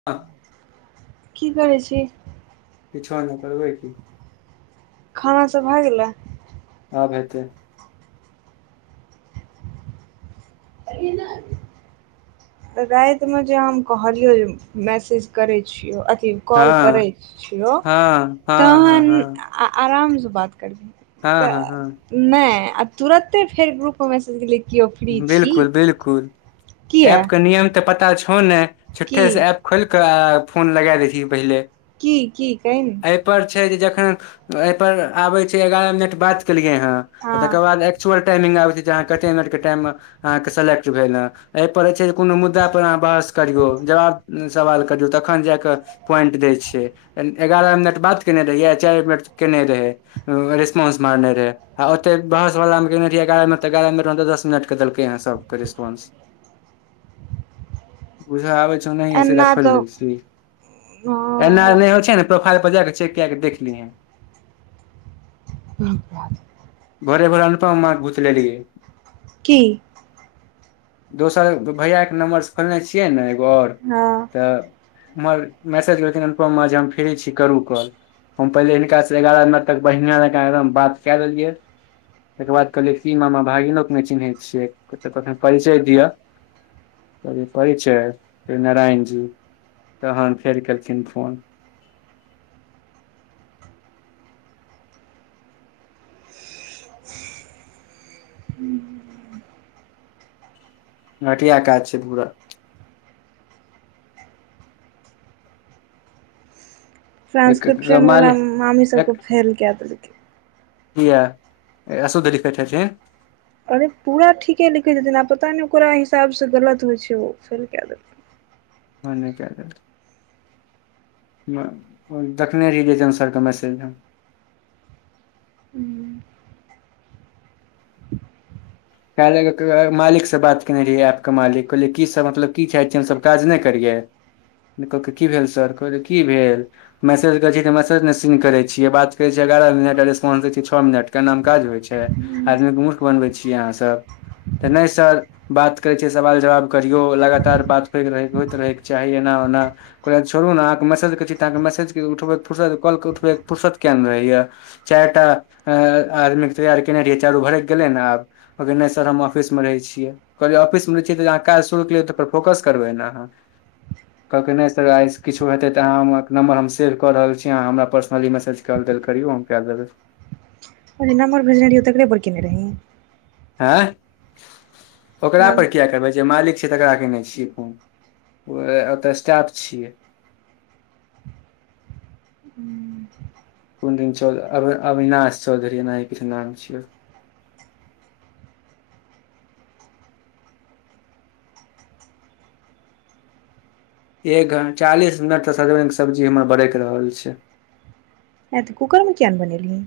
[unintelligible] की करै छी किछो नय करबै की खाना सब भए गेलै आब हेतै ने त राइति में जे हम कहलियौ जे मैसेज करैत छियौ अथी हँ कॉल करै छियो हँ हँ हँ तहन आ आराम सँ बात करबही हँ हँ त हँ हँ नय आ तुरते फेर ग्रुप में मैसेज केओ फ्री छी बिल्कुल बिल्कुल किया ऐप के नियम त पता छौ ने की झुट्ठे से ऐप खोइल क फोन लगा दैछिए पहिले कि कि कहिन ने आय पर छै जे जखन एहि पर आबे छै ग्यारह मिनट बात केलियै हा हँ तकर बाद चुनाव टाइमिंग आबै छै जे अहा मिनट के टाइम में अहाँ के सेलेक्ट भेल हे एहिपर जे छै जे कोनो मुद्दाापर अहाँ बहस करियौ जवाब सवाल करियौ तखन जा क पॉइंट दै छियै ग्यारह मिनट बात केने रहिैए आ चारि मिनट केने रहै रेस्पाउस मारने रहे आ ओतय बहस बाला केने रहिए ग्यारह मीनट त ग्यारह मीनट में त द नट क देलकै ह सब के रिस्पॉंस बूझा आबै छौ नहिये सीधा एना खोल तऽ दै छी ऐ मे और नै होय छै न प्रोफाइल पर जाक चेक्क कए के देखलीए है। ठीक [unintelligible] भोरे भर ऊपर मार घुतलै ले। कि। दोसर भैया के नंम्बरसँ खोलने छियै ने एगो और हँ तऽ। मगर मैसेज केलखिन अनुपम माँ जे हम फ्री छी करू कॉल हम पहिले हिनकासे एगारह न तक बढ़िया लका एकदम बात क दियएै। तकर बाद कहलियै ई मामा भागिनोके नहि चिन्हैत छियै कखन परिचय दिअ। परिचय नारायण जी, तहन फेर केलखिन फोन। घटिया काज छै, पूरा। एक माल ट्रान्सक्रिप्शनवला, एक मामी सभकेँ फेल कए देलकै। किया असुधरीखैत छथि। अरे पूरा ठीके लिखैत छथिन, आ पता नहि ओकरा हिसाबसँ गलत होइ छै, ओ फेल कए देथि भाने कऽ देल देखने रहि जेन सरके मैसेज हम। काल्हि मालिकसँ बात केने रहियै एपके मालिक कहलियै कीसभ मतलब की चाहै छियै हमसभ काज नहि करियै। नहि कहके की भेल सर कहल की भेल। मैसेज करैतियै तऽ मैसेज नहि सीन करैत छियै, बात करैत छियै, एगारह मिनट रेस्पॉंस दैत छियै, छओ मिनटके नाम काज होइत छै। आदमीके मूर्ख बनबै छियै, अहाँसभ तऽ नहि सर। बात करै छै, सवाल जवाब करियौ लगातार बात हो रह होइत रहै के चाही एना ओना। कहल छड़ू ने अहाँकेँ मैसज कहै छी तऽ अहाँकेँ मैसेज उठबै फर्सत काॅलके फुरसत के नहि रहैए। चारिटा अऽ आदमीके तैयार केने रहियै चारू भरकि गेलै ने आब। कहै नहि सर, हम ऑफिसमे रहै छीयै। कहलियै ऑफिसमे जा कऽ तऽ अह काज शुरू कियै तऽ फोकस करबै ने अहाँ। [inaudible] कहलकै नहि सर आइ किछो हेतै, तऽ अहाँकेँ नंम्बर हम सेव कऽ रहल छी अहाँ हमरा पर्सनली मैसेज। काल देल करियौ हम नम्बर भेजने रहियै, तकरैपर केने रहि। ह, ओकरा नाम पर किया करब जे मालिक त राखेने छियै, फन ओत स्टाफ छियै। कोन दि चौ अविनाश चौधरी एना किछु नाम छियै। एक घ चालीस मिनट सऽ सब्जी हमर बरक रहल छै। नहि तऽ कुकरमे किएक नहि बनेलियै?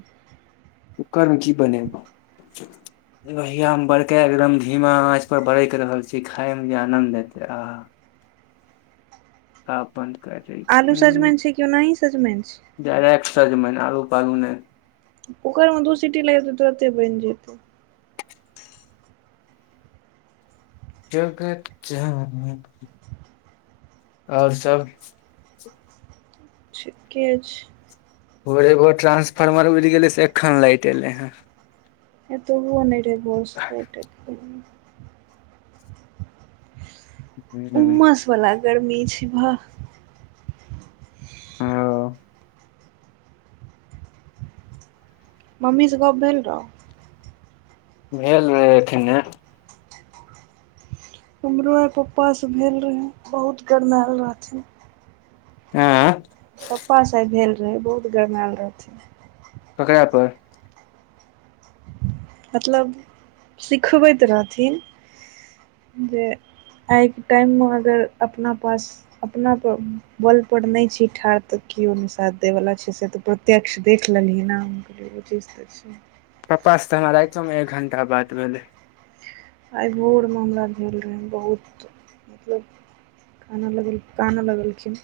कुकर मे की बनाबे [inaudible] लोहिया मे बड़का एकदम धीमा आँच पर बरक रहल छी खाय मे भ आनंद ऐते आ। आ बन्द करी। आलू सजमनि छै, केओनाही सजमनि छै? डायरेक्ट सजमनि आलू पालू नहि। कुकरमे दू सीटी लतै तऽ तरंते बनि जेतै [unintelligible] आओर सभ ठिके छै। भोरे भोरे ट्रंसफार्मर उड़ि गेलै से एखन लाइट एले हैं। एतोह नै रही भोर सँ लाइट हु। वला गर्मी छै वाह। अहा मम्मीसे गप भेल रहौ? भेल रहेथिन अखने हमरो आइ पप्पासँ भेल रहै बहुत गरमायल रहथिन। आँ पप्पा सा आय भेल रहै बहुत गरमायल रहथिन ककरा पर मतलब सिखबैत रहथिन जे आइके टाइममे अगर अपना पास अपना पर बल पर नहि छी ठाढ़ त किओ नय साथ दय वाला छै से त प्रत्यक्ष देख लेलह न हम ओ चीज त पप्पास से त हमरा राशियों मे एक घण्टा बात भेलै आइ भोरमे हमरा भेल रहय बहुत मतलब एना लगलै कानय लगलखिन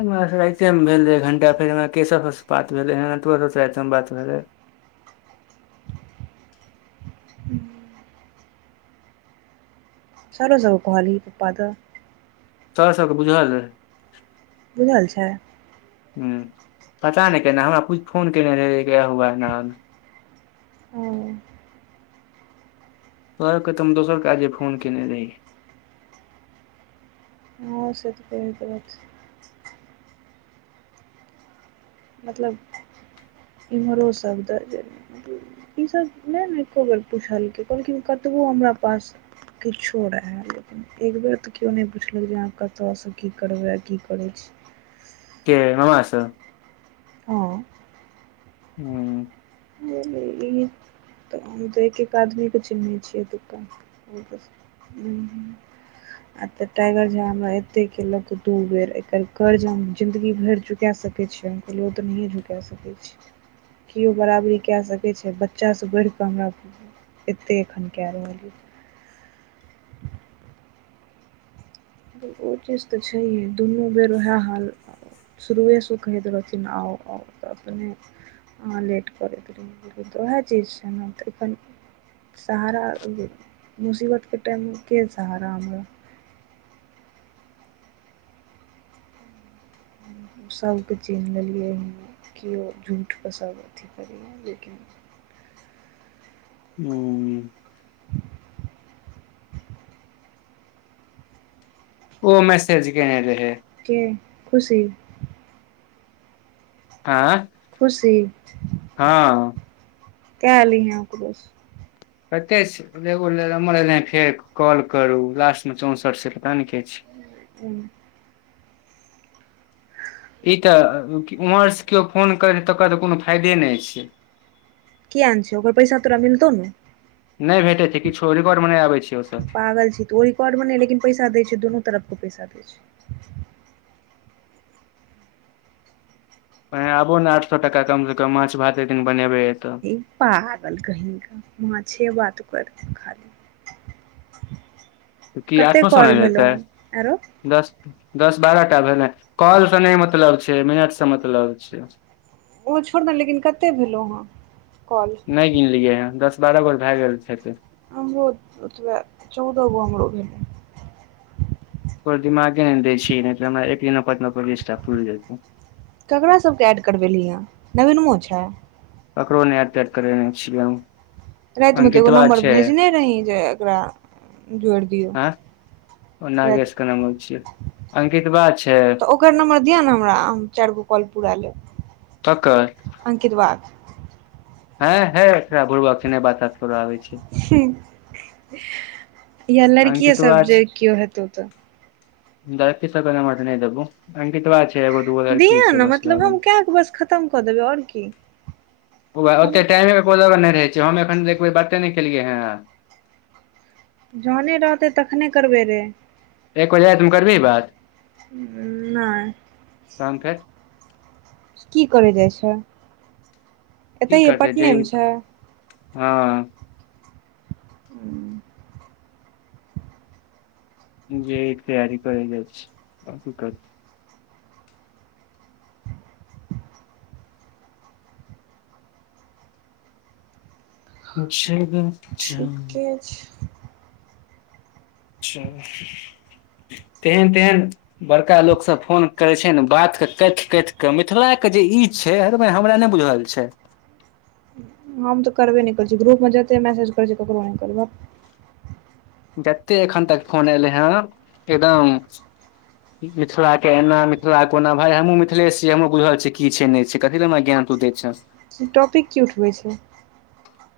हमरा त राइते मे भेल रहै एक घंटा फेर हमरा केशव से बात भेलैहं तोहरो स़े एहि मे बात भेले [inaudible] छौड़ौ सब के कहलिही पप्पा द तोरा सबके बुज हल हय बुझल छै हूं पता नइ केना हमरा फोन केने रहै क्या हुआ नान हं कहल के त हम दोसर काजे फोन केयने रहहिय हँ से तपे भ मतलब इमहरो सब द जे ईसभ नय ने एको बेर पुछलकै कहलखिन कतबो हमरा पास किछो रहय लेकिन एक बेर त केओ नहि पुछलक जे अहाँ कतयसँ की करबै आ की करै छी के मामा सब हँ हूँ ई त हम त एक एक आदमी के चिन्हैछियै एतुका [unintelligible] आ त टाइगर झा हमरा एते केलक दू बेर एकर कर्ज हम जिन्दगी भरि चुका सक छै कहलीय ओ त नहिए झुका सकै छै बराबरी कए सकै छै बच्चासे बढ़िक‌ हमरा एते एखन कए रहल य‌ ओ चीज त छैहे दुनू बेर उएह हाल शुरूएसे ओ कहैत रहथिन आउ आउ त‌ अपने आ लेट करैत रहै त ओहे चीज छै न त सहारा मुसीबतके टाइममे के सहारा हमरा सभबके चिन्ह लेलियै हन कि ओ झूठ पस अथ करीए लेकिन हूं ओ मैसेज केने रहै के खुशी आँ खुशी हँ कै लिहे ओकरो से कते छै एगो नमर एले फेर कॉल करू लास्ट मे चौंसठ से पता नइ के छै ह [inaudible] ई त उम्हर से केओ फोन करे तकर त कोनो फायदे नइ छै किया नै छै ओकर पैसा तोरा मिलतौ ने नइ भेटै छै किछो नइ आबै छै ओ सब पागल छी तु ओ रिकॉर्ड मे नइ लेकिन पैसा दै छै दुनू तरफ के पैसा दै छै ए आबो ने आठ सौ टका कमसँ कम माछ भात एक दिन बनेबे एतअ ई पाागल कहीं का माछे बात करथि खाली की कते आठो सए कॉल नहि भेलौ देतै ह एरो दस दस बारहटा भेलै कॉलसँ नइ मतलब छै। मिनटसँ मतलब छै। उ छोड़ न लेकिन कते भेलहुँ हैं कॉल? गीनलियै हैं दस बारह काॅल भए गेल छै। हमरो ओतबे चौदहगो हमरो भेलै। को दिमागे नइ दै छै, नई तऽ हमरा एक दिनमे पन्द्रह बिस्ता पूरी जैतै। ककरा सभ के ऐड करबेलहि हँ नवीनमो छै? ककरो नइ एड तैड करबेने छियै हम। रातिमे तऽ एगो अंकितवा नम्बर छै भेजने रही जे एकरा जोड़ि दियौ। आँ ओ राति नागेशके नम्बर छियै अंकितबा छै। तऽ ओकर नम्बर दिअ ने, हमरा हम चारगो कॉल पूरा लेब। ककर? अंकितबा कऽ हँ, है बुर्बक छै, नै बात ताट करू आबे छी। या लड़कीए अंकितवा सभ जे छै केओ हेतौ तऽ। लड़की सभ के तऽ नहि देबू अंकितबा छै ऐगो। दिहुँ ने नम्बर, मतलब हम कऽ कऽ बस खत्म कऽ देबै, आओर की। ओते हम टाइमे को जगह नहि रहै छै, हम एखन एकबे बाते नहि केलियै हे। जहने रहतै तखने करबै रे। एक बजे राइत मे करबही बात? नै तखन फेर की करै जाइ छै। की एतहिए करतै जे पटनेमे छै हैं हू। जाए, तैयारी करै जा, शुरू कर। अच्छा। ठीके छै। अच्छा, तेहेन तेहेन। बड़का लोक सभ फोन करे छै, ने बात के कथ कथ के मिथिलाके जे ई छै, हर हमरा नहि बुझल छै। हम तऽ करबे नहि करै छियै, ग्रुपमे जते मैसेज करै छिये ककरो नहि करबह। जते एखन तक फोन एलै हैं एकदम। मिथिलाके एना मिथिला कोना भाय हमहुँ मिथिले छियै हमहहु बुझल छिये छै, नहि छै, की हमरा ज्ञान तू देय छ टॉपिक की उठबै छै?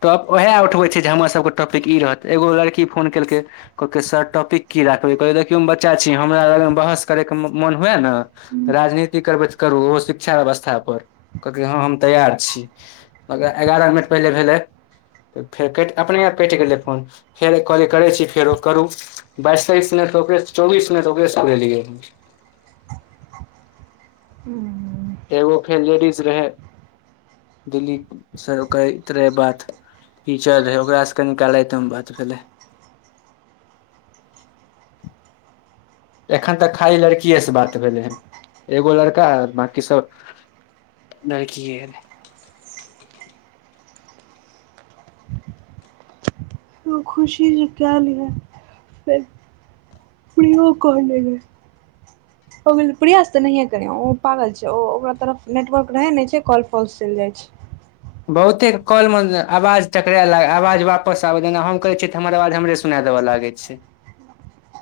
टॉप उएह उठबै छै, जे हमरासके टॉपिक ई रहत एगो लड़की फोन केलकै। कहलै सर टॉपिक की राखबै कहलिए देखिय हम बच्चा छी हमरा लगमे बहस करैके मोन हुए ने। राजनीति करबै तऽ करू ओहो शिक्षा व्यवस्था पर कहलकै ह, हम तैयार छी। औकरा एगारह मिनट पहिले भेले। तऽ फेर कटि अपने आप कटि गेलै फोन फेर कहलै करै छी फेरो करू। बाइस तेइस मिनट होके, चौबीस मिनट हिनके लियए हू। एगो फेर लेदीज रहै, दिल्ली सर करैत रहै बात। टीचर रहै, ओकरासँ रात मे कनि बात भेल रहै। एखन तऽ खाली लड़कीए से बात भेलै एगो लड़का बाकी सभ लड़किए रहै। तऽ खुशी जे कए लऽ फेर फ़ेरो कऽ लेबे ओहि प्रियास तऽ नहिए करे ओ पागल छै, ओकरा तरफ नेटवर्क रहै नहि छै, कॉल पौसे चैल जाइ छै। बहुते कलमे आवाज टकरा लाग आवाज वापस आबे जेना हम करे छियै तऽ हमर आवाज हमरे। सुने देबा लागै छै।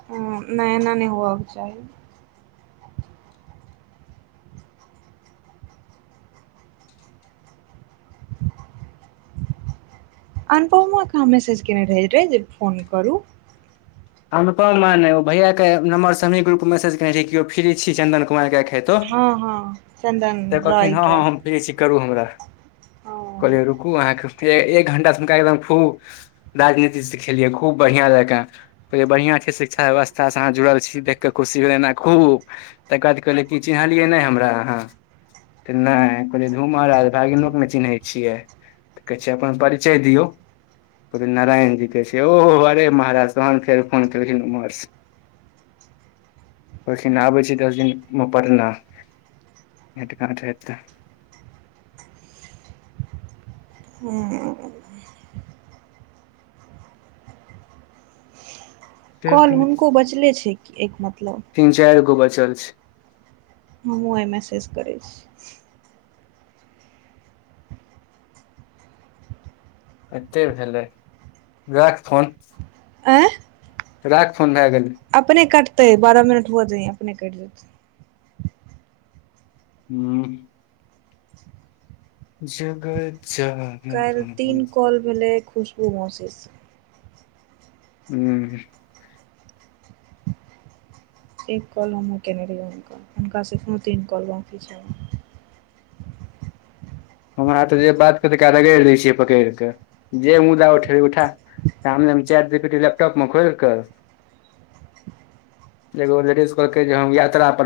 हँ नहि एना नहि हुवाके चाही। अनुपवमे कऽ मैसेज कयने रहैत रहै जे फोन करू। अनुपम भैया के नम्बर सही ग्रुपमे भेजने छै? केओ फ्री छी? चन्दन कुमारके। हँ, हँ, चन्दन रॉय कऽ करु हमरा, कहलिय रुकु अहाँकेँ एक घण्टासे हुनका एकदम खूब राजनीतिसँ खेलियै खूब बढ़िआ जकऽ। कहलै बढ़िआ छै, शिक्षा व्यवस्थासँ अहाँ जुड़ल छी, देख कऽ खुशी भेलै एना खूब। ता बाद कहलै कि चिन्हलियै नहि हमरा अहाँ? तऽ नहि कहलियै धूम आ भागिनोक ने चिन्है छियै। तऽ कहै छै, अपन परिचय दियौ, नारायण जी कहै छै, ओ हरे महाराज। तहन फेर फोन केलखिन उमहर। ओखिन आबै छै, दस दिनमे पटना। भेट घाट हेते। हू। कल हुनको बचले छै, एके मतलब। तीन चारि गो बचल छै। हमु आइ मेसज करे छी। एते भेलै, राख फोन। आँ? राख फोन भए गले अपने कटतै बारह मिनट होइ दैही अपने कटि देतै। हू। जगद ज काल्ह तीन कॉल भेलै खुशबू मौसिसँ हू। एक कॉल केने रहियै हुनका, हुनकासँ एखनहुँ तीन कलम छी। हमरा तऽ जे बात कतका रगड़ि दै छियै, पकड़ि कऽ जे मुदा उठे उठा सामनेमे चैटजीपीटी लैपटॉपमे खोलि कऽ। [inaudible] एगो लेडीज कहलके जे हम यात्रा पर।